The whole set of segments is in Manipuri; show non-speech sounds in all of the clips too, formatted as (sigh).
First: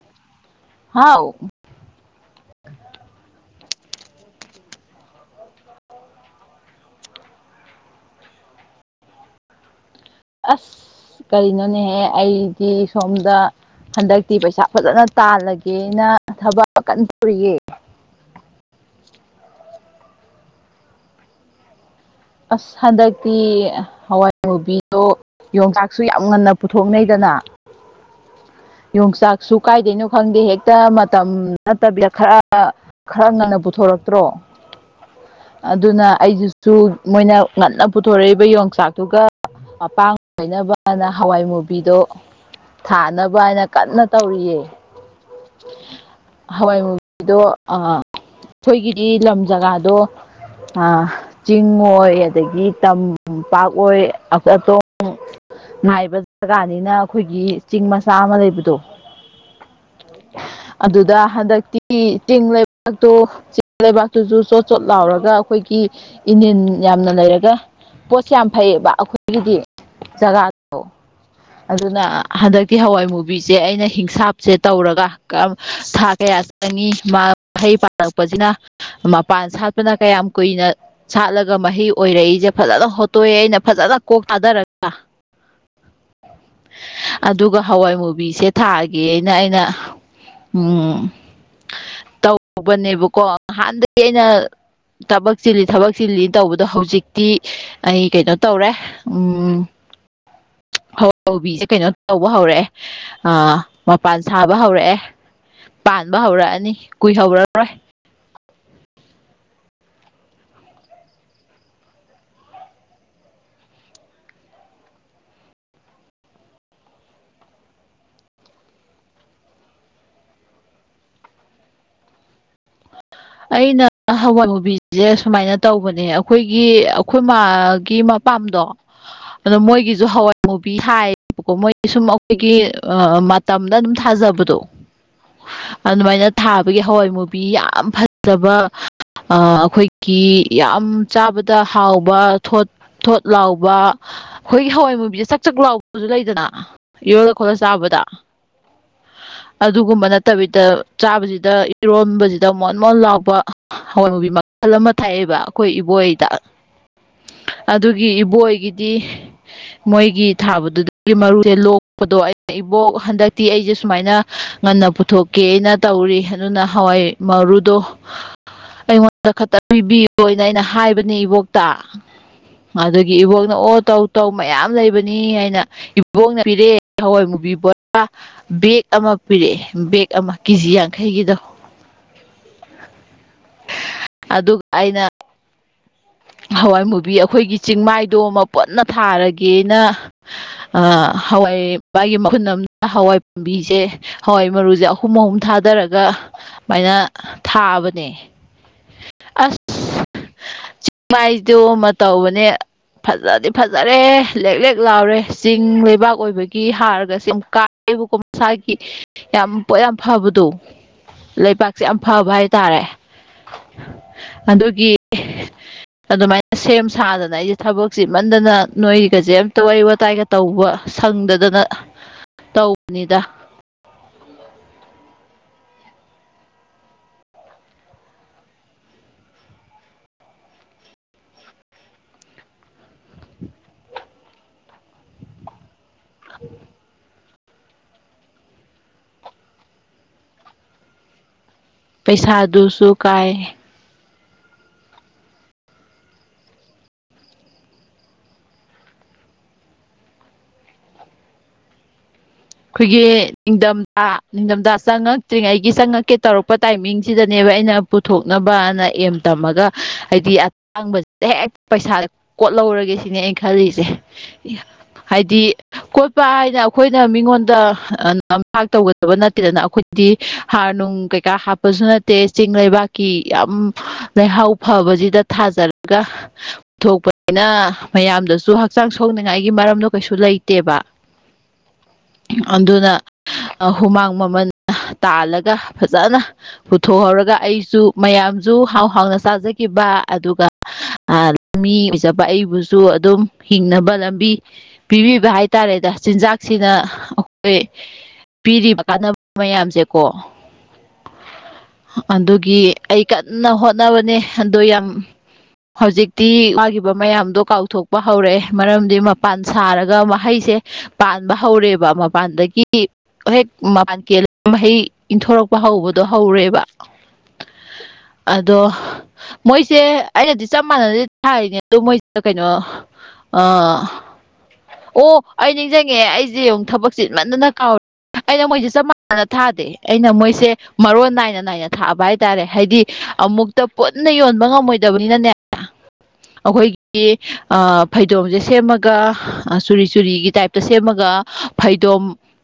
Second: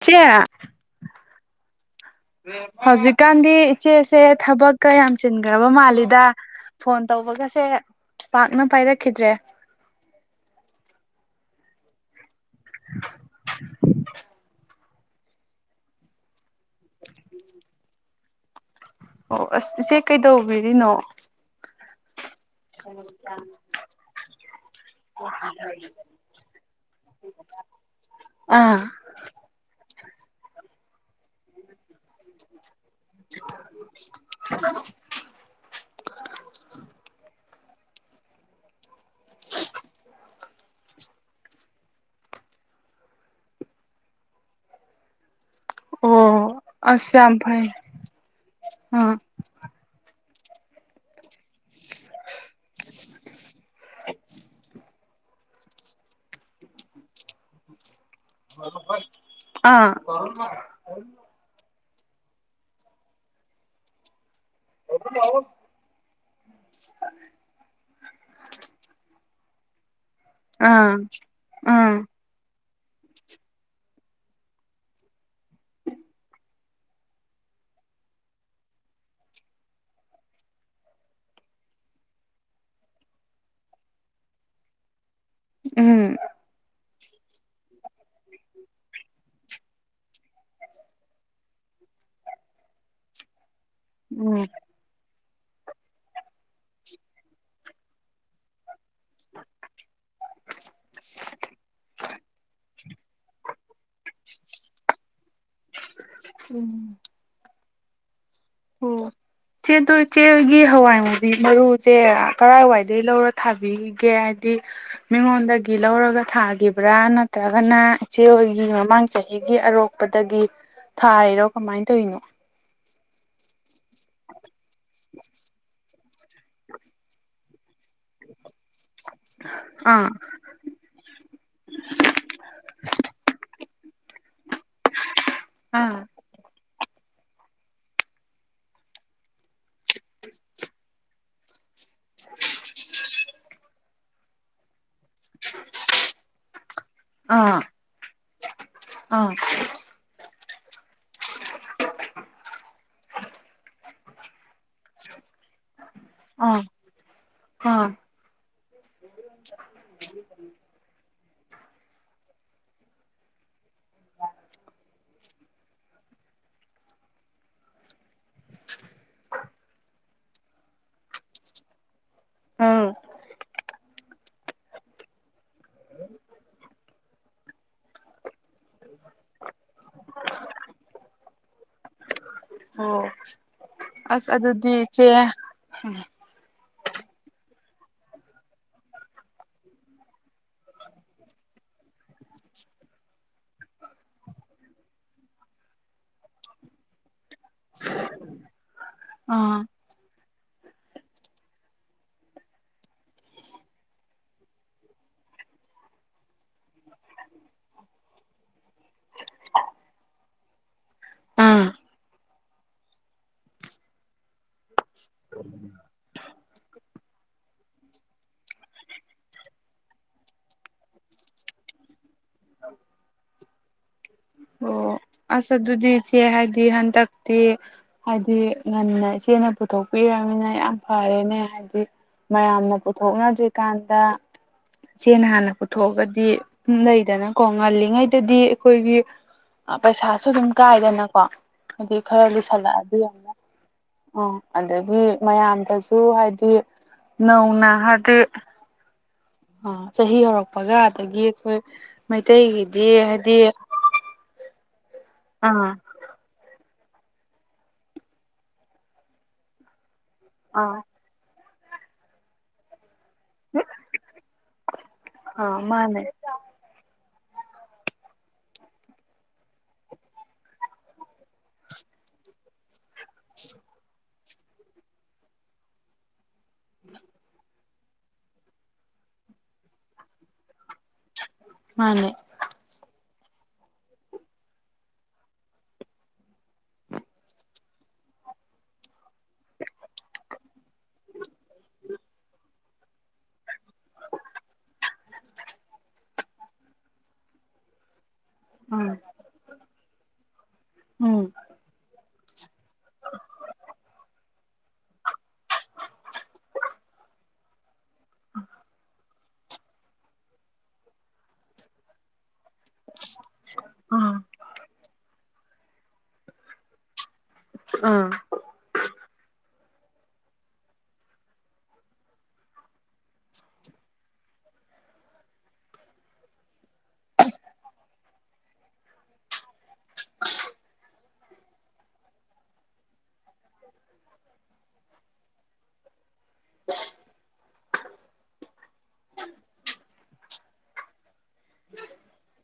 ꯆꯦ ꯍꯥꯎ (inaudible) ꯍꯧꯖꯤꯛꯀꯥꯟꯗꯤ ꯏꯆꯦꯁꯦ ꯊꯕꯛꯀ ꯌꯥꯝ ꯆꯤꯟꯈ꯭ꯔꯕ ꯃꯥꯜꯂꯤꯗ ꯐꯣꯟ ꯇꯧꯕꯒꯁꯦ ꯄꯥꯛꯅ ꯄꯥꯏꯔꯛꯈꯤꯗ꯭ꯔꯦ ꯑꯁ ꯀꯔꯤꯅꯣꯅꯦꯍꯦ ꯑꯩꯗꯤ ꯁꯣꯝꯗ ꯍꯟꯗꯛꯇꯤ ꯄꯩꯁꯥ ꯐꯖꯅ ꯇꯥꯜꯂꯒꯦꯅ ꯊꯕꯛ ꯑꯀꯟ ꯇꯧꯔꯤꯌꯦ ꯑꯣ ꯑꯁ ꯏꯆꯦ ꯀꯩꯗꯧꯕꯤꯔꯤꯅꯣ ꯑꯁ ꯍꯟꯗꯛꯇꯤ ꯍꯋꯥꯏꯃꯨꯕꯤꯗꯣ ꯌꯣꯡꯆꯥꯛꯁꯨ ꯌꯥꯝ ꯉꯟꯅ ꯄꯨꯊꯣꯛꯅꯩꯗꯅ ꯑ ꯌꯣꯡꯆꯥꯛꯁꯨ ꯀꯥꯏꯗꯩꯅꯣ ꯈꯪꯗꯦ ꯍꯦꯛ ꯃꯇꯝ ꯅꯠꯇꯕꯤꯗ ꯈꯔ ꯈꯔ ꯉꯟꯅ ꯄꯨꯊꯣꯔꯛꯇ꯭ꯔꯣ ꯑꯗꯨꯅ ꯑꯩꯗꯨꯁꯨ ꯃꯣꯏꯅ ꯉꯟꯅ ꯄꯨꯊꯣꯔꯛꯏꯕ ꯌꯣꯡꯆꯥꯛꯇꯨꯒ ꯃꯄꯥꯡ ꯑꯣꯏꯅꯅꯕꯅ ꯍꯋꯥꯏ ꯃꯨꯕꯤꯗꯣ ꯊꯥꯅꯕ ꯍꯥꯏꯅ ꯀꯟꯅ ꯇꯧꯔꯤꯌꯦ ꯑꯣ ꯑꯁ ꯌꯥꯝ ꯍꯋꯥꯏꯃꯨꯕꯤꯗꯣ ꯐꯩ ꯑ ꯑꯥ ꯑꯩꯈꯣꯏꯒꯤꯗꯤ ꯂꯝ ꯖꯒꯥꯗꯣ ꯆꯤꯡ ꯑꯣꯏ ꯑꯗꯒꯤ ꯇꯝꯄꯥꯛ ꯑꯣꯏ ꯉꯥꯏꯕ ꯖꯒꯥꯅꯤꯅ ꯑꯩꯈꯣꯏꯒꯤ ꯆꯤꯡ ꯃꯆꯥ ꯑꯃ ꯂꯩꯕꯗꯣ ꯑꯥ ꯑꯗꯨꯗ ꯍꯟꯗꯛꯇꯤ ꯇꯤꯡ ꯂꯩꯕꯥꯛꯇꯣ ꯆꯤꯡ ꯂꯩꯕꯥꯛꯇꯨꯁꯨ ꯆꯣꯠ ꯆꯣꯠ ꯂꯥꯎꯔꯒ ꯑꯩꯈꯣꯏꯒꯤ ꯏꯅꯤꯟ ꯌꯥꯝꯅ ꯂꯩꯔꯒ ꯄꯣꯠꯁꯦ ꯌꯥꯝ ꯐꯩꯌꯦꯕ ꯑꯩꯈꯣꯏꯒꯤꯗꯤ ꯑꯥ ꯖꯒꯥꯗꯣ ꯑꯥ ꯑꯗꯨꯅ ꯍꯟꯗꯛꯇꯤ ꯍꯋꯥꯏ ꯃꯨꯕꯤꯁꯦ ꯑꯩꯅ ꯍꯤꯡꯁꯥꯞꯁꯦ ꯇꯧꯔꯒ ꯊ ꯀꯌꯥ ꯆꯪꯉꯤ ꯃꯥ ꯍꯩ ꯄꯥꯜꯂꯛꯄꯁꯤꯅ ꯃꯄꯥꯟ ꯁꯥꯠꯄꯅ ꯀꯌꯥꯝ ꯀꯨꯏꯅ ꯁꯥꯠꯂꯒ ꯑꯗꯨꯒ ꯃꯍꯩ ꯑꯣꯏꯔꯛꯏꯁꯦ ꯐꯖꯅ ꯍꯣꯠꯇꯣꯛꯑꯦ ꯑꯩꯅ ꯐꯖꯅ ꯀꯣꯛ ꯊꯥꯗꯔꯒ ꯎꯝ ꯑꯗꯨꯒ ꯍꯋꯥꯏ ꯃꯨꯕꯤꯁꯦ ꯊꯥꯒꯦꯅ ꯑꯩꯅ ꯎꯝ ꯇꯧꯕꯅꯦꯕꯀꯣ ꯉꯍꯥꯟꯗꯩ ꯑꯩꯅ ꯎꯝ ꯊꯕꯛ ꯆꯤꯜꯂꯤ ꯊꯕꯛ ꯆꯤꯜꯂꯤ ꯇꯧꯕꯗꯣ ꯍꯧꯖꯤꯛꯇꯤ ꯑꯩ ꯀꯩꯅꯣ ꯇꯧꯔꯦ ꯎꯝ ꯍ ꯍꯥꯎꯕꯤꯁꯦ ꯀꯩꯅꯣ ꯇꯧꯕ ꯍꯧꯔꯛꯑꯦ ꯑ ꯃꯄꯥꯟ ꯁꯥꯕ ꯍꯧꯔꯛꯑꯦ ꯄꯥꯟꯕ ꯍꯧꯔꯛꯑꯅꯤ ꯎꯝ ꯀꯨꯏꯍꯧꯔꯔꯣꯏ (inaudible) ꯆꯦ ꯅꯣꯏ ꯏꯆꯦꯒꯤ ꯍꯋꯥꯏ ꯃꯨꯕꯤ ꯃꯔꯨꯁꯦ ꯀꯔꯥꯏꯋꯥꯏꯗꯒꯤ ꯂꯧꯔ ꯊꯥꯕꯤꯔꯤ ꯒꯦ ꯍꯥꯏꯗꯤ ꯃꯤꯉꯣꯟꯗꯒꯤ ꯂꯧꯔꯒ ꯊꯥꯈꯤꯕ꯭ꯔꯥ ꯅꯠꯇ꯭ꯔꯒꯅ ꯏꯆꯦ ꯍꯣꯏꯒꯤ ꯃꯃꯥꯡ ꯆꯍꯤꯒꯤ ꯑꯔꯣꯛ ꯄꯗꯒꯤ ꯊꯥꯔꯤꯔꯣ ꯀꯃꯥꯏꯅ ꯇꯧꯔꯤꯅꯣ ꯑꯩꯅ ꯍꯋꯥꯏ ꯃꯨꯕꯤꯁꯦ ꯁꯨꯃꯥꯏꯅ ꯇꯧꯕꯅꯦ ꯑꯩꯈꯣꯏꯒꯤ ꯑꯩꯈꯣꯏ ꯃꯥ ꯒꯤ ꯃꯄꯥꯝꯗꯣ ꯑꯗ ꯃꯣꯏꯒꯤꯁꯨ ꯑꯥ ꯍꯋꯥꯏ ꯃꯨꯚ ꯍꯥꯏꯌꯦꯕꯀꯣ ꯃꯣꯏ ꯁꯨꯝ ꯑꯩꯈꯣꯏꯒꯤ ꯃꯇꯝꯗ ꯑꯗꯨꯝ ꯊꯥꯖꯕꯗꯣ ꯑꯥ ꯑꯗꯨꯃꯥꯏꯅ ꯊꯥꯕꯒꯤ ꯍꯋꯥꯏ ꯃꯨꯕꯤ ꯌꯥꯝ ꯐꯖ ꯐꯖꯕ ꯑꯩꯈꯣꯏꯒꯤ ꯌꯥꯝ ꯆꯥꯕ ꯇ ꯍꯥꯎꯕ ꯊꯣꯠ ꯊꯣꯠ ꯂꯥꯎꯕ ꯑꯩꯈꯣꯏꯒꯤ ꯍꯋꯥꯏ ꯃꯨꯕꯤꯁꯦ ꯆꯥꯛ ꯂꯥꯎꯕꯁꯨ ꯂꯩꯗꯅ ꯏꯔꯣꯜꯂ ꯈꯣꯠꯂ ꯑꯥ ꯆꯥꯕꯗ ꯑꯥ ꯑꯗꯨꯒꯨꯝꯕ ꯅꯠ ꯐꯠꯇꯕꯤꯗ ꯆꯥꯕꯁꯤꯗ ꯏꯔꯣꯟꯕꯁꯤꯗ ꯑꯃꯨꯛ ꯃꯣꯟ ꯂꯥꯛꯄ ꯍꯋꯥꯏ ꯃꯨꯕꯤ ꯃꯈꯜ ꯑꯃ ꯊꯥꯛꯑꯦꯕ ꯑꯩꯈꯣꯏ ꯏꯕꯣꯏ ꯇꯥ ꯑꯥ ꯑꯥ ꯑꯗꯨꯒꯤ ꯏꯕꯣꯏꯒꯤꯗꯤ ꯃꯣꯏꯒꯤ ꯊꯥꯕꯗꯨꯗꯒꯤ ꯃꯔꯨꯁꯦ ꯂꯣꯛꯄꯗꯣ ꯑꯩꯅ ꯏꯕꯣꯛ ꯍꯟꯗꯛꯇꯤ ꯑꯩꯁꯦ ꯁꯨꯃꯥꯏꯅ ꯉꯟꯅ ꯄꯨꯊꯣꯛꯀꯦꯅ ꯇꯧꯔꯤ ꯑꯗꯨꯅ ꯍꯋꯥꯏ ꯃꯔꯨ ꯑꯗꯣ ꯑꯩꯉꯣꯟꯗ ꯈꯠꯇ ꯄꯤꯕꯤꯌꯣꯅ ꯑꯩꯅ ꯍꯥꯏꯕꯅꯤ ꯏꯕꯣꯛ ꯑꯥ ꯑꯗꯨꯒꯤ ꯏꯕꯣꯛꯅ ꯑꯣ ꯇꯧ ꯇꯧ ꯃꯌꯥꯝ ꯂꯩꯕꯅꯤ ꯍꯥꯏꯅ ꯏꯕꯣꯛꯅ ꯄꯤꯔꯑꯦ ꯍꯋꯥꯏ ꯃꯨꯕꯤ ꯕꯦꯒ ꯑꯃ ꯄꯤꯔꯛꯑꯦ ꯕꯦꯒ ꯑꯃ ꯀꯦꯖꯤ ꯌꯥꯡꯈꯩꯒꯤꯗꯣ ꯑꯣ ꯑꯁ ꯑꯗꯨꯒ ꯑꯗꯨꯗꯤ ꯏꯆꯦ ꯑꯩꯅ ꯍꯋꯥꯏ ꯃꯨꯕꯤ ꯑꯩꯈꯣꯏꯒꯤ ꯆꯤꯡꯃꯥꯏꯗꯣ ꯑꯃ ꯄꯨꯟꯅ ꯊꯥꯔꯒꯦꯅ ꯑꯥ ꯍꯋꯥꯏꯄꯥꯒꯤ ꯃꯍꯨꯟ ꯑꯃꯅ ꯍꯋꯥꯏ ꯄꯥꯝꯕꯤꯁꯦ ꯍꯋꯥꯏ ꯃꯔꯨꯁꯦ ꯑꯍꯨꯝ ꯑꯍꯨꯝ ꯊꯥꯗꯔꯒ ꯁꯨꯃꯥꯏꯅ ꯊꯥꯕꯅꯦ ꯑꯥ ꯑꯁ ꯃꯥꯏꯗꯣ ꯑꯃ ꯇꯧꯕꯅꯦ ꯐꯖꯗꯤ ꯐꯖꯔꯦ ꯂꯦꯛ ꯂꯦꯛ ꯂꯥꯎꯔꯦ ꯆꯤꯡ ꯂꯩꯕꯥꯛ ꯑꯣꯏꯕꯒꯤ ꯍꯥꯔꯒꯁ‌ꯦ ꯀꯥ ꯑꯩꯕꯨꯀꯣ ꯃꯁꯥꯒꯤ ꯌꯥꯝ ꯄꯣꯠ ꯌꯥꯝ ꯐꯕꯗꯣ ꯑꯥ ꯂꯩꯕꯥꯛꯁꯦ ꯌꯥꯝ ꯐꯕ ꯍꯥꯏꯇꯥꯔꯦ ꯑꯗꯨꯒꯤ ꯑꯗꯨꯃꯥꯏꯅ ꯁꯦꯝ ꯁꯥꯗꯅ ꯑꯩꯁꯦ ꯊꯕꯛ ꯆꯤꯟꯃꯟꯗꯅ ꯅꯣꯏꯒꯁꯦ ꯑꯝꯇꯒ ꯋꯥꯔꯤ ꯋꯥꯇꯥꯏꯒ ꯇꯧꯕ ꯁꯪꯗꯗꯅ ꯇꯧꯕꯅꯤꯗ ꯑꯣ ꯑꯁ ꯑꯗꯨꯗꯤ ꯏꯆꯦ ꯍꯥꯏꯗꯤ ꯍꯟꯗꯛꯇꯤ ꯍꯥꯏꯗꯤ ꯉꯟꯅ ꯏꯆꯦꯅ ꯄꯨꯊꯣꯛꯄꯤꯔꯝꯃꯤꯅ ꯌꯥꯝ ꯐꯔꯦꯅꯦ ꯍꯥꯏꯗꯤ ꯃꯌꯥꯝꯅ ꯄꯨꯊꯣꯛꯅꯗ꯭ꯔꯤꯀꯥꯟꯗ ꯏꯆꯦꯅ ꯍꯥꯟꯅ ꯄꯨꯊꯣꯛꯑꯒꯗꯤ ꯎ ꯂꯩꯗꯅꯀꯣ ꯉꯜꯂꯤꯉꯩꯗꯗꯤ ꯑꯩꯈꯣꯏꯒꯤ ꯄꯩꯁꯥꯁꯨ ꯑꯗꯨꯝ ꯀꯥꯏꯗꯅꯀꯣ ꯍꯥꯏꯗꯤ ꯈꯔ ꯄꯩꯁꯥꯗꯨꯁꯨ ꯂꯤꯁꯜꯂꯛꯑꯗꯤ ꯑꯃꯨꯛ ꯀꯥꯏ ꯑꯣ ꯑꯗꯒꯤ ꯃꯌꯥꯝꯗꯁꯨ ꯍꯥꯏꯗꯤ ꯅꯧꯅ ꯍꯥꯏꯗꯤ ꯑ ꯆꯍꯤ ꯍꯧꯔꯛꯄꯒ ꯑꯗꯒꯤ ꯑꯩꯈꯣꯏ ꯃꯩꯇꯩꯒꯤꯗꯤ ꯍꯥꯏꯗꯤ ꯑꯥ ꯅꯤꯡꯊꯝꯊꯥ ꯆꯪꯉꯛꯇ꯭ꯔꯤꯉꯩꯒꯤ ꯑꯥ ꯆꯪꯉꯛꯀꯦ ꯇꯧꯔꯛꯄ ꯇꯥꯏꯃꯤꯡꯁꯤꯗꯅꯦꯕ ꯑꯩꯅ ꯄꯨꯊꯣꯛꯅꯕꯅ ꯑꯦꯝ ꯇꯝꯃꯒ ꯍꯥꯏꯗꯤ ꯑꯥ ꯑꯇꯥꯡꯕꯁꯦ ꯍꯦꯛ ꯄꯩꯁꯥ ꯀꯣꯠꯍꯧꯔꯒꯦ ꯁꯤꯅꯦ ꯑꯩ ꯈꯜꯂꯤꯁꯦ ꯍꯥꯏꯗꯤ ꯑꯥ ꯃꯥꯅꯦ ꯀ‌ꯣꯠꯄ ꯍꯥꯏꯅ ꯑꯩꯈꯣꯏꯅ ꯃꯤꯉꯣꯟ ꯗ ꯅꯝꯊꯥꯛ ꯇꯧꯒꯗꯕ ꯅꯠꯇꯦꯗꯅ ꯑꯩꯈꯣꯏꯗꯤ ꯍꯥꯔ ꯅꯨꯡ ꯀꯩꯀꯥ ꯍꯥꯞꯄꯁꯨ ꯅꯠꯇꯦ ꯆꯤꯡ ꯂꯩꯕꯥꯛ ꯀꯤ ꯌꯥꯝ ꯂꯩꯩꯍꯥꯎ ꯐꯕꯁꯤꯗ ꯊꯥꯖꯔꯒ ꯄꯨꯊꯣꯛꯄꯅꯤꯅ ꯃꯌꯥꯝꯗꯁꯨ ꯍꯛꯆꯥꯡ ꯁꯣꯛꯅꯤꯡꯉꯥꯏꯒꯤ ꯃꯔꯝꯗꯣ ꯀꯩꯁꯨ ꯂꯩꯇꯦꯕ ꯃꯥꯅꯦ ꯑꯗꯨꯅ ꯍꯨꯃꯥꯡ ꯃꯃꯜ ꯇꯥꯜꯂꯒ ꯐꯖꯅ ꯄꯨꯊꯣꯛꯍꯧꯔꯒ ꯑꯩꯁꯨ ꯃꯌꯥꯝꯁꯨ ꯍꯥꯎ ꯍꯥꯎꯅ ꯆꯥꯖꯈꯤꯕ ꯑꯗꯨꯒ ꯑꯥ ꯃꯤ ꯑꯣꯏꯖꯕ ꯑꯩꯕꯨꯁꯨ ꯑꯗꯨꯝ ꯍꯤꯡꯅꯕ ꯂꯝꯕꯤ ꯄꯤꯕꯤꯕ ꯍꯥꯏꯇꯥꯔꯦꯗ ꯆꯤꯟꯖꯥꯛꯁꯤꯅ ꯑꯩꯈꯣꯏ ꯄꯤꯔꯤꯕ ꯀꯥꯟꯅꯕ ꯃꯌꯥꯝꯁꯦꯀꯣ ꯎꯝ ꯑꯗꯨꯒꯤ ꯑꯩ ꯀꯟꯅ ꯍꯣꯠꯅꯕꯅꯦ ꯑꯗꯣ ꯌꯥꯝ ꯍꯧꯖꯤꯛꯇꯤ ꯋꯥꯥꯈꯤꯕ ꯃꯌꯥꯝꯗꯣ ꯀꯥꯎꯊꯣꯛꯄ ꯍꯧꯔꯛꯑꯦ ꯃꯔꯝꯗꯤ ꯃꯄꯥꯟ ꯁꯥꯔꯒ ꯃꯍꯩꯁꯦ ꯄꯥꯟꯕ ꯍꯧꯔꯦꯕ ꯃꯄꯥꯟꯗꯒꯤ ꯍꯦꯛ ꯃꯄꯥꯟ ꯑꯥ ꯀꯦꯜ ꯃꯍꯩ ꯏꯟꯊꯣꯔꯛꯄ ꯍꯧꯕꯗꯣ ꯍꯧꯔꯦꯕ ꯑꯥ ꯑꯗꯣ ꯃꯣꯏꯁꯦ ꯑꯩꯅꯗꯤ ꯆꯞ ꯃꯥꯟꯅꯗꯤ ꯊꯥꯏꯅꯦ ꯑꯗꯨ ꯃꯣꯏꯁꯤꯅ ꯀꯩꯅꯣ ꯑ ꯑꯣ ꯑꯩ ꯅꯤꯡꯖꯪꯉꯛꯑꯦ ꯑꯩꯖꯦ ꯑꯃꯨꯛ ꯊꯕꯛ ꯆꯤꯟ ꯃꯟꯗꯅ ꯀꯥꯎꯔꯤ ꯑꯩꯅ ꯃꯣꯏꯖꯦ ꯆꯞ ꯃꯥꯟꯅꯅ ꯊꯥꯗꯦ ꯑꯩꯅ ꯃꯣꯏꯁꯦ ꯃꯔꯣꯟ ꯅꯥꯏꯅ ꯅꯥꯏꯅ ꯊꯥꯕ ꯍꯥꯏꯇꯥꯔꯦ ꯍꯥꯏꯗꯤ ꯑꯃꯨꯛꯇ ꯄꯨꯟꯅ ꯌꯣꯟꯕ ꯉꯝꯃꯣꯏꯗꯕꯅꯤꯅꯅꯦ ꯑꯩꯈꯣꯏꯒꯤ ꯑ ꯐꯩꯗꯣꯝꯖꯦ ꯁꯦꯝꯃꯒ ꯆꯨꯔꯤ ꯆꯨꯔꯤꯒꯤ ꯇꯥꯏꯞꯇ ꯁꯦꯝꯃꯒ ꯐꯩꯗꯣꯝ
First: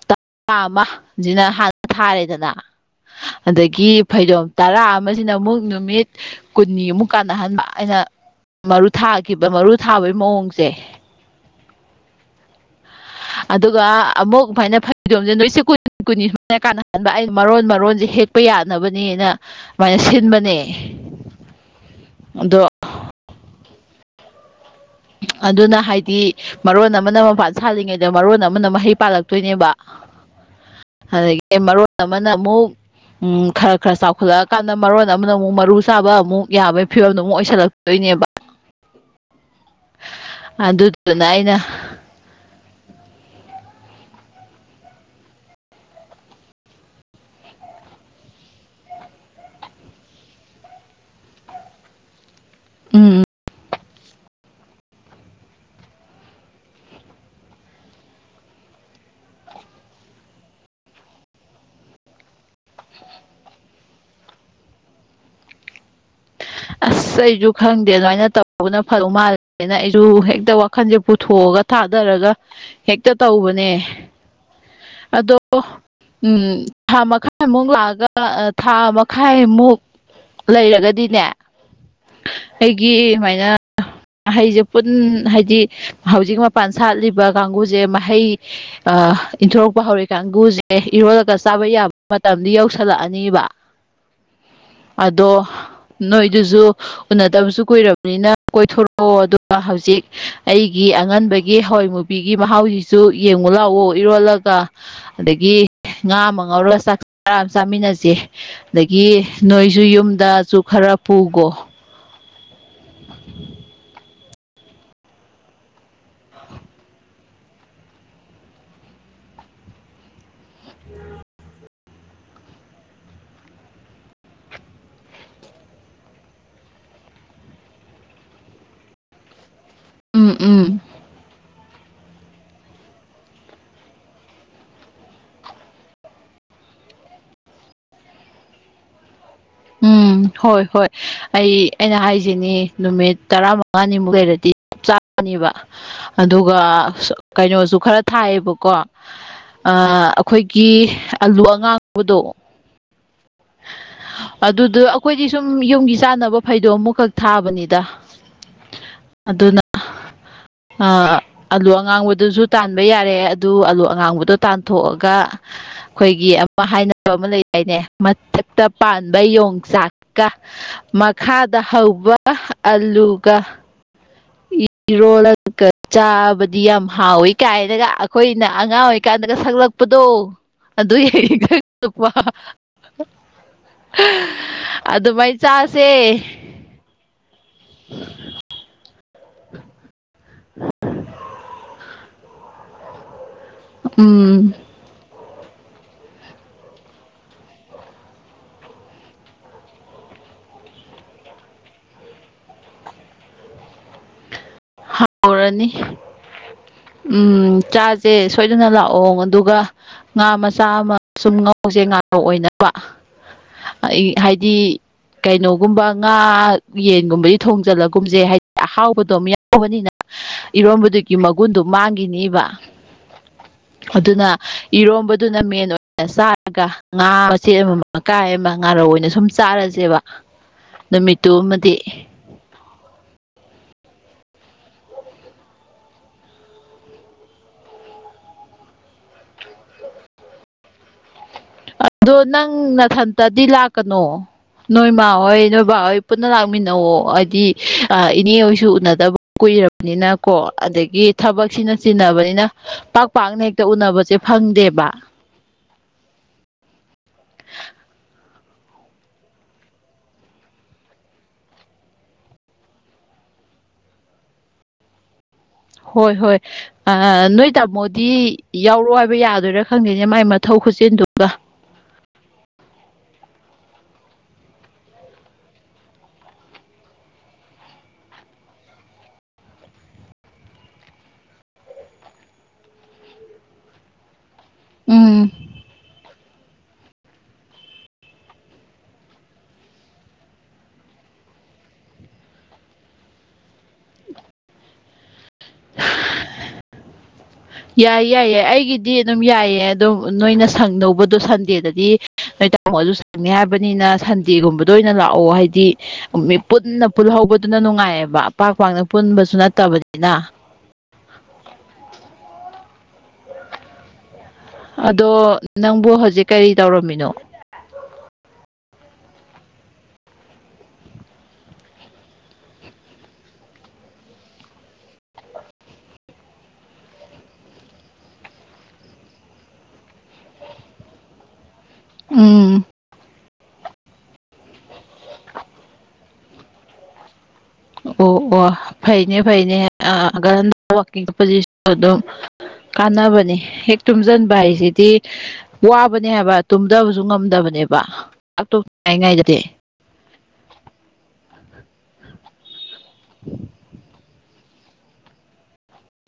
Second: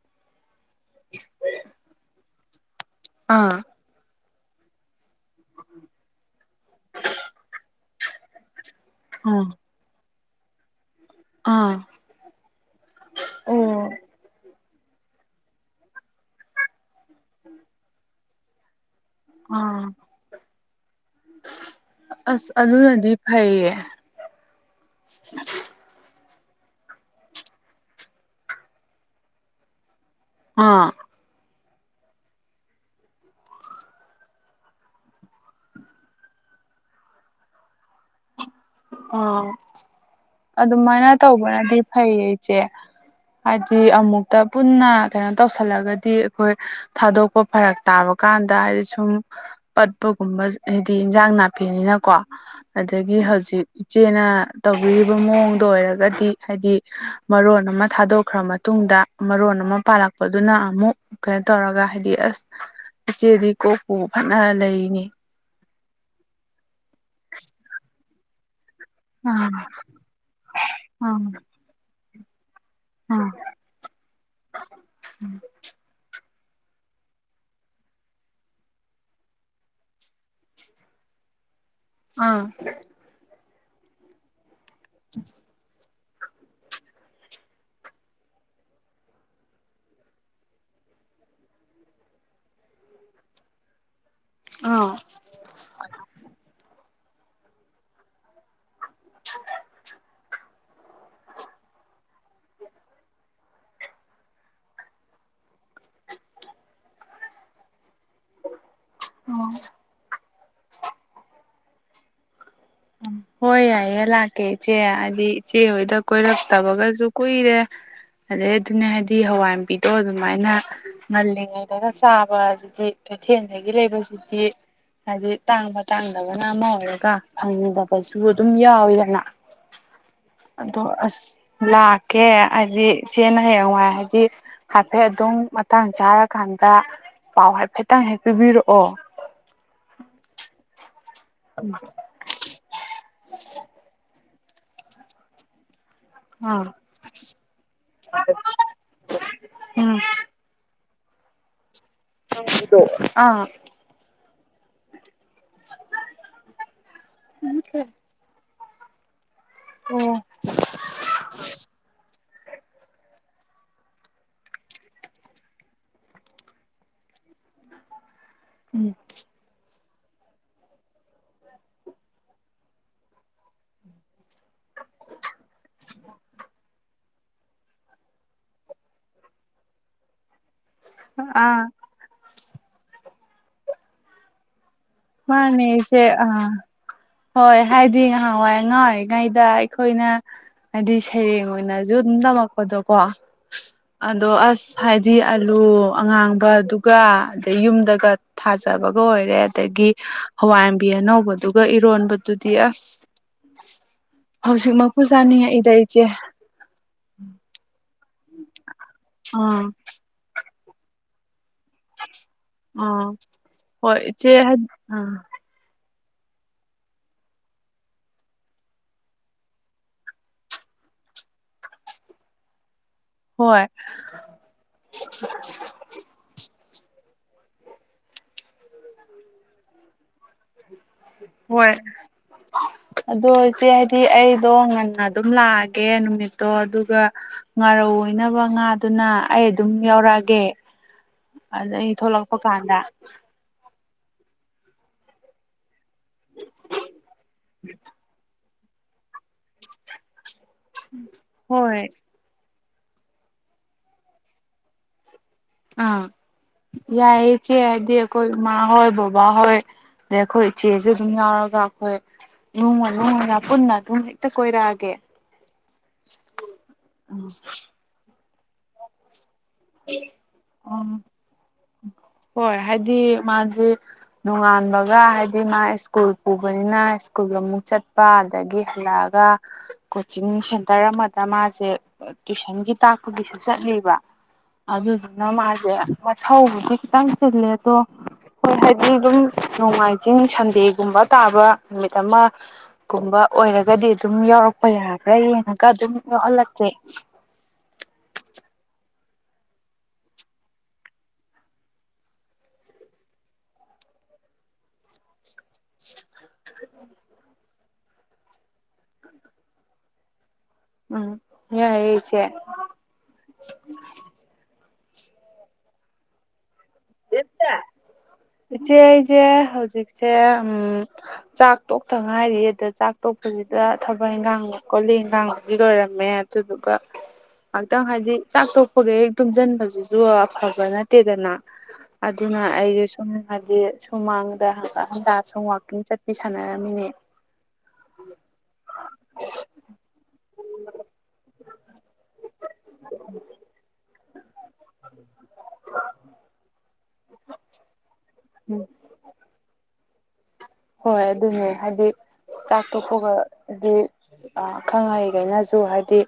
ꯇꯔꯥ ꯑꯃ ꯖꯤꯗ ꯍꯥꯟꯅ ꯊꯥꯔꯦꯗꯅ ꯑꯥ ꯑꯗꯒꯤ ꯐꯩꯖꯣꯝ ꯇꯔꯥ ꯑꯃꯖꯤꯅ ꯑꯃꯨꯛ ꯅꯨꯃꯤꯠ ꯀꯨꯟꯅꯤꯃꯨꯛ ꯀꯥꯟꯅꯍꯟꯕ ꯑꯩꯅ ꯃꯔꯨ ꯊꯥꯈꯤꯕ ꯃꯔꯨ ꯊꯥꯕꯒꯤ ꯃꯑꯣꯡꯁꯦ ꯑꯥ ꯑꯗꯨꯒ ꯑꯃꯨꯛ ꯁꯨꯃꯥꯏꯅ ꯐꯩꯗꯣꯝꯁꯦ ꯅꯣꯏꯁꯦ ꯀꯨ ꯀꯨꯟꯅꯤ ꯁꯨꯃꯥꯏꯅ ꯀꯥꯟꯅꯍꯟꯕ ꯑꯩ ꯃꯔꯣꯟ ꯃꯔꯣꯟꯁꯦ ꯍꯦꯛꯄ ꯌꯥꯅꯕꯅꯦꯅ ꯑꯥ ꯑꯗꯨꯨꯃꯥꯏꯅ ꯁꯤꯟꯕꯅꯦ ꯑꯁ ꯑꯗꯣ ꯑꯗꯨꯅꯗꯤ ꯐꯩꯌꯦ ꯑꯗꯨꯅ ꯍꯥꯏꯗꯤ ꯃꯔꯣꯟ ꯑꯃꯅ ꯃꯄꯥꯟ ꯁꯥꯠꯂꯤꯉꯩꯗ ꯃꯔꯣꯟ ꯑꯃꯅ ꯃꯍꯩ ꯄꯥꯜꯂꯛꯇꯣꯏꯅꯦꯕ ꯑꯥ ꯑꯗꯒꯤ ꯃꯔꯣꯟ ꯑꯃꯅ ꯑꯃꯨꯛ ꯎꯝ ꯈꯔ ꯈꯔ ꯆꯥꯎꯈꯠꯂꯛꯑꯀꯥꯟꯗ ꯃꯔꯣꯟ ꯑꯃꯅ ꯑꯃꯨꯛ ꯃꯔꯨ ꯆꯥꯕ ꯑꯃꯨꯛ ꯌꯥꯕꯒꯤ ꯐꯤꯕꯝꯗꯣ ꯑꯃꯨꯛ ꯑꯣꯏꯁꯜꯂꯛꯇꯣꯏꯅꯦꯕ ꯑ ꯑꯗꯨꯃꯥꯏꯅ ꯑꯗꯨꯗꯨꯅ ꯑꯩꯅ ꯇꯧꯕꯅꯗꯤ ꯐꯩꯌꯦ ꯏꯆꯦ ꯍꯥꯏꯗꯤ ꯑꯃꯨꯛꯇ ꯄꯨꯟꯅ ꯀꯩꯅꯣ ꯇꯧꯁꯜꯂꯒꯗꯤ ꯑꯩꯈꯣꯏ ꯊꯥꯗꯣꯛꯄ ꯐꯔꯛ ꯇꯥꯕ ꯀꯥꯟꯗ ꯍꯥꯏꯗꯤ ꯁꯨꯝ ꯄꯠꯄꯒꯨꯝꯕ ꯑꯩꯗꯤ ꯏꯟꯖꯥꯡ ꯅꯥꯄꯤꯅꯤꯅꯀꯣ ꯑꯗꯒꯤ ꯎꯝ ꯍꯧꯖꯤꯛ ꯏꯆꯦꯅ ꯇꯧꯕꯤꯔꯤꯕ ꯃꯑꯣꯡꯗ ꯑꯣꯏꯔꯒꯗꯤ ꯍꯥꯏꯗꯤ ꯃꯔꯣꯟ ꯑꯃ ꯊꯥꯗꯣꯛꯈ꯭ꯔ ꯃ ꯃꯇꯨꯡꯗ ꯃꯔꯣꯟ ꯑꯃ ꯄꯥꯜꯂꯛꯄꯗꯨꯅ ꯑꯃꯨꯛ ꯀꯩꯅꯣ ꯇꯧꯔꯒ ꯍꯥꯏꯗꯤ ꯑꯁ ꯏꯆꯦꯗꯤ ꯀꯣꯛꯄꯨ ꯐꯅ ꯂꯩꯅꯦ ꯑꯁ ꯑꯩꯖꯨ ꯈꯪꯗꯦ ꯑꯗꯨꯃꯥꯏꯅ ꯇꯧ ꯕꯅ ꯐꯗꯧ ꯑꯥ ꯃꯥꯜꯂꯦꯅ ꯑꯩꯁꯨ ꯍꯦꯛꯇ ꯋꯥꯈꯜꯖꯦ ꯑꯥ ꯄꯨꯊꯣꯛꯑꯒ ꯊꯥꯗꯔꯒ ꯍꯦꯛꯇ ꯑꯥ ꯇꯧꯕꯅꯦ ꯑꯗꯣ ꯎꯝ ꯊꯥ ꯃꯈꯥꯏꯃꯨꯛ ꯂꯥꯛꯑꯒ ꯊꯥ ꯃꯈꯥꯏꯃꯨꯛ ꯂꯩꯔꯒꯗꯤꯅꯦ ꯑꯥ ꯑꯩꯒꯤ ꯁꯨꯃꯥꯏꯅ ꯑꯍꯩꯖꯦ ꯄꯨꯟ ꯍꯥꯏꯗꯤ ꯍꯧꯖꯤꯛꯃꯛ ꯃꯄꯥꯟꯁꯥꯠꯂꯤꯕ ꯀꯥꯡꯒꯨꯖꯦ ꯃꯍꯩ ꯑ ꯏꯟꯊꯣꯔꯛꯄ ꯍꯧꯔꯤ ꯀꯥꯡꯒꯨꯖꯦ ꯏꯔꯣꯜꯂꯒ ꯆꯥꯕ ꯌꯥꯕ ꯃꯇꯝꯗꯤ ꯌꯧꯁꯜꯂꯛꯑꯅꯤꯕ (inaudible) (unintelligible) ꯑꯥ ꯑꯗꯣ ꯅꯣꯏꯗꯨꯖꯨ ꯎꯅꯗꯕꯁꯨ ꯀꯨꯏꯔꯕꯅꯤꯅ ꯀꯣꯏꯊꯣꯔꯛ ꯑꯣ ꯑꯗꯨꯒ ꯍꯧꯖꯤꯛ ꯑꯩꯒꯤ ꯑꯉꯟꯕꯒꯤ ꯍꯋꯥꯏ ꯃꯨꯕꯤꯒꯤ ꯃꯍꯥꯎꯖꯤꯁꯨ ꯌꯦꯡꯉꯨ ꯂꯥꯎꯑꯣ ꯏꯔꯣꯜꯂꯒ ꯑꯗꯒꯤ ꯉꯥ ꯑꯃ ꯉꯧꯔ ꯆꯥꯛ ꯆꯔꯥ ꯑꯃ ꯆꯥꯃꯤꯟꯅꯁꯦ ꯑꯗꯒꯤ ꯅꯣꯏꯁꯨ ꯌꯨꯝꯗꯖꯨ ꯈꯔ ꯄꯨꯒꫭ ꯎꯝ ꯍꯣꯏ ꯌꯥꯏꯌꯦ ꯂꯥꯛꯀꯦ ꯏꯆꯦ ꯍꯥꯏꯗꯤ ꯏꯆꯦ ꯍꯣꯏꯗ ꯀꯣꯏꯔꯛꯇꯕꯒꯖꯨ ꯀꯨꯏꯔꯦ ꯑꯗꯩ ꯑꯗꯨꯅꯦ ꯍꯥꯏꯗꯤ ꯍꯋꯥꯏꯃꯨꯕꯤꯗꯣ ꯑꯗꯨꯃꯥꯏꯅ ꯉꯜꯂꯤꯉꯩꯗꯒ ꯆꯥꯕ ꯑꯗꯨꯗꯤ ꯀꯩꯊꯦꯜꯗꯒꯤ ꯂꯩꯕꯁꯤꯗꯤ ꯍꯥꯏꯗꯤ ꯇꯥꯡꯕ ꯇꯥꯡꯗꯕꯅ ꯑꯃ ꯑꯣꯏꯔꯒ ꯐꯪꯗꯕꯁꯨ ꯑꯗꯨꯝ ꯌꯥꯎꯋꯤꯗꯅ ꯎꯝ ꯎꯝ ꯑꯗꯣ ꯑꯁ ꯂꯥꯛꯀꯦ ꯑꯩꯗꯤ ꯏꯆꯦꯅ ꯍꯌꯦꯡꯋꯥꯏ ꯍꯥꯏꯗꯤ ꯍꯥꯏꯐꯦꯠ ꯑꯗꯨꯝ ꯃꯇꯥꯡ ꯆꯥꯔꯀꯥꯟꯗ ꯄꯥꯎ ꯍꯥꯏꯐꯦꯠꯇꯪ ꯍꯦꯛꯇ ꯄꯤꯕꯤꯔꯛꯑꯣ ꯎꯝ ꯍꯣꯏ ꯍꯣꯏ ꯑꯩ ꯑꯩꯅ ꯍꯥꯏꯖꯤꯅꯤ ꯅꯨꯃꯤꯠ ꯇꯔꯥ ꯃꯪꯉꯥꯅꯤꯃꯨꯛꯂꯩꯔꯗꯤ ꯆꯥꯅꯤꯕ ꯑꯗꯨꯒ ꯑꯥ ꯀꯩꯅꯣꯁꯨ ꯈꯔ ꯊꯥꯏꯌꯦꯕꯀꯣ ꯎꯝ ꯈꯣꯏꯀꯤ ꯑꯂꯨ ꯑꯉꯥꯡꯕꯗꯣ ꯗꯣ ꯑꯥ ꯑꯗꯨꯗꯨ ꯑꯩꯈꯣꯏꯗꯤ ꯁꯨꯝ ꯌꯨꯝꯒꯤ ꯆꯥꯟꯅꯕ ꯐꯩꯗꯣꯝꯃꯨꯛꯈꯛ ꯊꯥꯕꯅꯤꯗ ꯑꯗꯨꯅ ꯎꯝ ꯑꯥ ꯑꯂꯨ ꯑꯉꯥꯡꯕꯗꯨꯁꯨ ꯇꯥꯟꯕ ꯌꯥꯔꯦ ꯑꯗꯨ ꯑꯂꯨ ꯑꯉꯥꯡꯕꯗꯣ ꯇꯥꯟꯊꯣꯛꯑꯒ ꯑꯩꯈꯣꯏꯒꯤ ꯑꯃ ꯍꯥꯏꯅꯕ ꯑꯃ ꯂꯩ ꯗꯥꯏꯅꯦ ꯃꯊꯛꯇ ꯎꯝ ꯄꯥꯟꯕ ꯌꯣꯡꯆꯥꯛ ꯀ ꯃꯈꯥꯗ ꯍꯧꯕ ꯑꯂꯨꯒ ꯏꯔꯣꯜꯂꯒ ꯆꯥꯕꯗꯤ ꯌꯥꯝ ꯍꯥꯎꯋꯤ ꯀꯥꯏꯅꯒ ꯑꯩꯈꯣꯏꯅ ꯑꯉꯥꯡ ꯑꯣꯏꯔꯤꯀꯥꯟꯗꯒ ꯐꯛꯂꯛ ꯄꯗꯣ ꯑꯗꯨꯏ ꯑꯥ (unintelligible) ꯑꯗꯨꯃꯥꯏ ꯃꯥꯅꯦ ꯆꯥꯁꯦ ꯏꯆꯦ ꯑꯥ ꯍꯣꯏ ꯍꯥꯏꯗꯤ ꯅꯍꯋꯥꯏ ꯑꯉꯥꯡ ꯑꯣꯏ ꯉꯩꯗ ꯑꯩꯈꯣꯏꯅ ꯍꯥꯏꯗꯤ ꯁꯩꯔꯦꯡ ꯑꯣꯏꯅꯖꯨ ꯑꯗꯨꯝ ꯇꯝꯃꯛꯄꯗꯣ ꯀꯣ ꯑꯗꯣ ꯎꯝ ꯑꯁ ꯍꯥꯏꯗꯤ ꯑꯂꯨ ꯑꯉꯥꯡꯕꯗꯨꯒ ꯑꯗꯩ ꯌꯨꯝꯗꯒ ꯊꯥꯖꯕꯒ ꯑꯣꯏꯔꯦ ꯑꯗꯒꯤ ꯍꯋꯥꯃꯨꯕꯤ ꯑꯅꯧꯕꯗꯨꯒ ꯏꯔꯣꯟꯕꯗꯨꯗꯤ ꯑꯁ ꯍꯧꯖꯤꯛꯃꯛꯄꯨ ꯍꯥꯎꯔꯅꯤ ꯆꯥꯅꯤꯡꯉꯛꯏꯗ ꯏꯆꯦ ꯎꯝ ꯆꯥꯁꯦ ꯁꯣꯏꯗꯅ ꯂꯥꯛꯑꯣ ꯑꯥ ꯑꯗꯨꯒ ꯉꯥ ꯃꯆꯥ ꯑꯃ ꯁꯨꯝ ꯉꯧꯁꯦ ꯉꯥꯂꯩ ꯑꯣꯏꯅꯕ ꯑꯥ ꯍꯣꯏ ꯑꯩ ꯏꯆꯦ ꯍꯥꯏꯗꯤ ꯑꯥ ꯀꯩꯅꯣ ꯨꯒꯨꯝꯕ ꯉꯥ ꯌꯦꯟꯒꯨꯝꯕꯗꯤ ꯊꯣꯡꯖꯤꯜꯂꯒꯨꯝꯁꯦ ꯍꯥꯏꯗꯤ ꯑꯍꯥꯎꯕꯗꯣ ꯃꯌꯥꯝ ꯇꯧꯕꯅꯤꯅ ꯏꯔꯣꯝꯕꯗꯨꯒꯤ ꯃꯒꯨꯟꯗꯨ ꯃꯥꯡꯒꯤꯅꯤꯕ ꯍꯣꯏ ꯑꯗꯨꯅ ꯏꯔꯣꯝꯕꯗꯨꯅ ꯃꯦꯟ ꯑꯣꯏ ꯆꯥꯔꯒ ꯉꯥ ꯃꯆꯦꯠ ꯑꯃꯃꯝ ꯃꯀꯥꯏ ꯑꯃ ꯉꯥꯔꯧ ꯑꯣꯏꯅ ꯁꯨꯝ ꯆꯥꯔꯁꯦꯕ ꯍꯣꯏ ꯅꯨꯃꯤꯠꯇꯨꯃꯗꯤ ꯑꯗꯣ ꯏꯆꯦ ꯍꯥꯏꯗꯤ ꯑꯩꯗꯣ ꯉꯟꯅ ꯑꯗꯨꯝ ꯂꯥꯛꯑꯒꯦ ꯅꯨꯃꯤꯠꯇꯣ ꯑꯗꯨꯒ ꯉꯥꯔꯧ ꯑꯣꯏꯅꯕ ꯉꯥꯗꯨꯅ ꯑꯩ ꯑꯗꯨꯝ ꯌꯥꯎꯔꯛꯑꯒꯦ ꯑꯗ ꯑꯩ ꯊꯣꯛꯂꯛꯄ ꯀꯥꯟꯗ ꯗꯤ ꯂꯥꯛꯀꯅꯣ ꯅꯣꯏꯃꯥꯍꯣꯏ ꯅꯣꯏꯕꯥꯍꯣꯏ ꯄꯨꯟꯅ ꯂꯥꯛꯃꯤꯟꯅꯑꯣ ꯑꯥꯏꯗꯤ ꯑꯥ ꯏꯅꯦ ꯍꯣꯏꯁꯨ ꯎꯅꯗꯕ ꯀꯨꯏꯔꯕꯅꯤꯅ ꯀꯣ ꯑꯗꯒꯤ ꯊꯕꯛꯁꯤꯅ ꯍꯣꯏ ꯆꯤꯟꯅꯕꯅꯤꯅ ꯄꯥꯛ ꯄꯥꯛꯅ ꯍꯦꯛꯇ ꯎꯅꯕꯁꯦ ꯐꯪꯗꯦꯕ ꯑꯥ ꯌꯥꯏꯌꯦ ꯆꯦ ꯍꯥꯏꯗꯤ ꯑꯩꯈꯣꯏ ꯏꯃꯥ ꯍꯣꯏ ꯕꯕꯥ ꯍꯣꯏ ꯗꯩ ꯑꯩꯈꯣꯏ ꯏꯆꯦꯖꯨ ꯑꯗꯨꯝ ꯌꯥꯎꯔꯒ ꯈꯣꯏ ꯅꯣꯡꯃ ꯢꯃꯨꯡ ꯄꯨꯟꯅ ꯑꯗꯨꯝ ꯍꯦꯛꯇ ꯀꯣꯏꯔꯛꯑꯒꯦ ꯍꯣꯏ ꯍꯣꯏ ꯅꯣꯏ ꯇꯥꯃꯣꯗꯤ ꯌꯥꯎꯔꯣ ꯍꯥꯏꯕ ꯌꯥꯗꯣꯏꯔꯥ ꯈꯪꯗꯦꯅꯦ ꯃꯥꯏ ꯃꯊꯧ ꯎ (inaudible) (inaudible) ꯍꯣꯏ ꯍꯥꯏꯗꯤ ꯃꯥꯁꯦ ꯅꯣꯡꯉꯥꯟꯕꯒ ꯍꯥꯏꯗꯤ ꯃꯥ ꯁ꯭ꯀꯨꯜ ꯄꯨꯕꯅꯤꯅ ꯁ꯭ꯀꯨꯜꯒ ꯑꯃꯨꯛ ꯆꯠꯄ ꯑꯗꯒꯤ ꯍꯥꯂꯥꯛ ꯍꯂꯥꯛꯑꯒ ꯀꯣꯆꯤꯡ ꯁꯦꯟꯇꯔ ꯑꯃꯗ ꯃꯥꯁꯦ ꯇꯨꯏꯁꯟꯒꯤ ꯇꯥꯛꯄꯒꯤꯁꯨ ꯆꯠꯂꯦꯕ ꯎꯝ ꯑꯗꯨꯗꯨꯅ ꯃꯥꯁꯦ ꯃꯊꯧꯕꯨꯗꯤ ꯈꯤꯇꯪ ꯆꯤꯜꯂꯦꯕꯨ ꯍꯣꯏ ꯍꯥꯏꯗꯤ ꯗꯨꯝ ꯅꯣꯡꯃꯥꯏꯖꯤꯡ ꯁꯟꯗꯦꯒꯨꯝꯕ ꯇꯥꯕ ꯅꯨꯃꯤꯠ ꯑꯃ ꯀꯨꯨꯝꯕ ꯑꯣꯏꯔꯒꯗꯤ ꯑꯗꯨꯝ ꯌꯥꯎꯔꯛꯄ ꯌꯥꯕ꯭ꯔꯥ ꯌꯦꯡꯉꯒ ꯑꯗꯨꯝ ꯌꯥꯎꯍꯜꯂꯛꯀꯦ ꯌꯥꯏ ꯌꯥꯏ ꯌꯥꯏ ꯑꯩꯒꯤꯗꯤ ꯑꯗꯨꯝ ꯌꯥꯏꯌꯦ ꯑꯗꯨꯝ ꯅꯣꯏꯅ ꯁꯪꯗꯧꯗꯣ ꯁꯟꯗꯦꯗꯗꯤ ꯅꯣꯏ ꯇꯥꯃꯣ ꯁꯪꯅꯤ ꯍꯥꯏꯕꯅꯤꯅ ꯁꯟꯗꯦꯒꯨꯝꯕꯗ ꯑꯣꯏꯅ ꯂꯥꯛꯑꯣ ꯍꯥꯏꯗꯤ ꯃꯤ ꯄꯨꯟꯅ ꯄꯨꯜꯍꯧꯕꯗꯨꯅ ꯅꯨꯡꯉꯥꯏꯌꯦꯕ ꯄꯥꯛ ꯄꯥꯛꯅ ꯄꯨꯟꯕꯁꯨ ꯅꯠꯇꯕꯅꯤꯅ ꯎꯝ ꯌꯥꯢꯌꯦ ꯢꯆꯦ ꯑꯗꯣ ꯅꯪꯕꯨ ꯍꯧꯖꯤꯛ ꯀꯔꯤ ꯇꯧꯔꯝꯃꯤꯅꯣ ꯏꯆꯦ ꯑꯩꯁꯦ ꯍꯧꯖꯤꯛꯁꯦ ꯎꯝ ꯆꯥꯛ ꯇꯣꯛꯇ ꯉꯥꯏꯔꯤ ꯑꯗ ꯆꯥꯛ ꯇꯣꯛꯄꯁꯤꯗ ꯊꯕꯛ ꯏꯟꯈꯥꯡ ꯀꯣꯂꯤ ꯏꯟꯒꯥꯥꯡꯒꯤ ꯂ ꯑꯣꯏꯔꯝꯃꯦ ꯑꯗꯨꯗꯨꯒ ꯉꯥꯏꯍꯥꯛꯇꯪ ꯍꯥꯏꯗꯤ ꯆꯥꯛ ꯇꯣꯛꯄꯒ ꯍꯦꯛ ꯇꯨꯝꯁꯤꯟꯕꯁꯤꯁꯨ ꯑꯐꯕ ꯅꯠꯇꯦꯗꯅ ꯑꯗꯨ ꯑꯗꯨꯅ ꯎꯝ ꯑꯩꯒꯤ ꯁ ꯍꯥꯏꯗꯤ ꯁꯨꯃꯥꯡꯗ ꯍꯟꯇꯥ ꯁꯨꯝ ꯋꯥꯋꯥꯛꯀꯤꯡ ꯆꯠꯄꯤ ꯁꯥꯟꯅꯔꯝꯃꯤꯅꯦ ꯑꯣ ꯑꯣ ꯐꯩꯅꯦ ꯐꯩꯅꯦꯟꯡꯁ ꯑꯗꯨꯝ ꯀꯥꯟꯅꯕꯅꯤ ꯍꯦꯛ ꯇꯨꯝꯁꯤꯟꯕ ꯍꯥꯏꯁꯤꯗꯤ ꯋꯥꯕꯅꯦ ꯍꯥꯏꯕ ꯇꯨꯝꯗꯕꯁꯨ ꯉꯝꯗꯕꯅꯦꯕ ꯇꯥꯛ ꯎꯝ ꯇꯣꯛꯞꯇꯉꯥꯏꯉꯥꯏꯗꯗꯤ ꯍꯣꯏ ꯑꯗꯨꯅꯦ ꯍꯥꯏꯗꯤ ꯆꯥꯛꯊꯣꯛꯄꯒ ꯍꯥꯏꯗꯤ ꯈꯪ ꯍꯩꯔꯦꯅꯁꯨ ꯍꯥꯏꯗꯤ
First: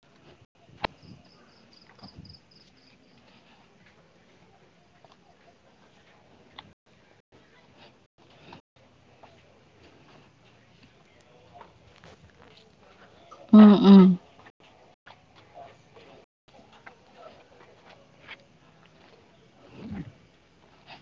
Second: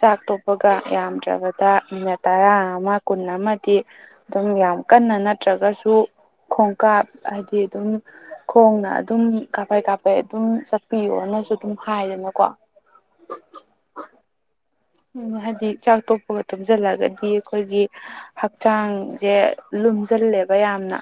ꯆꯥꯛ ꯇꯣꯛꯄꯒ ꯌꯥꯝꯗ꯭ꯔꯕꯗ ꯃꯤꯅꯠ ꯇꯔꯥ ꯑꯃ ꯀꯨꯟ ꯑꯃꯗꯤ ꯑꯗꯨꯝ ꯌꯥꯝ ꯀꯟꯅ ꯅꯠꯇ꯭ꯔꯒꯁꯨ ꯈꯣꯡꯀꯥꯞ ꯍꯥꯏꯗꯤ ꯑꯗꯨꯝ ꯈꯣꯡꯅ ꯑꯗꯨꯝ ꯀꯥꯞꯄꯩ ꯀꯥꯞꯄꯩ ꯑꯗꯨꯝ ꯆꯠꯄꯤꯌꯣꯅꯁꯨ ꯑꯗꯨꯝ ꯍꯥꯏꯗꯅꯀꯣ ꯎꯝ ꯎꯝ ꯎꯝ ꯍꯥꯏꯗꯤ ꯆꯥꯛ ꯇꯣꯛꯄꯒ ꯇꯨꯝꯁꯤꯜꯂꯒꯗꯤ ꯑꯩꯈꯣꯏꯒꯤ ꯍꯛꯆꯥꯡꯁꯦ ꯂꯨꯝꯁꯤꯜꯂꯦꯕ ꯌꯥꯝꯅ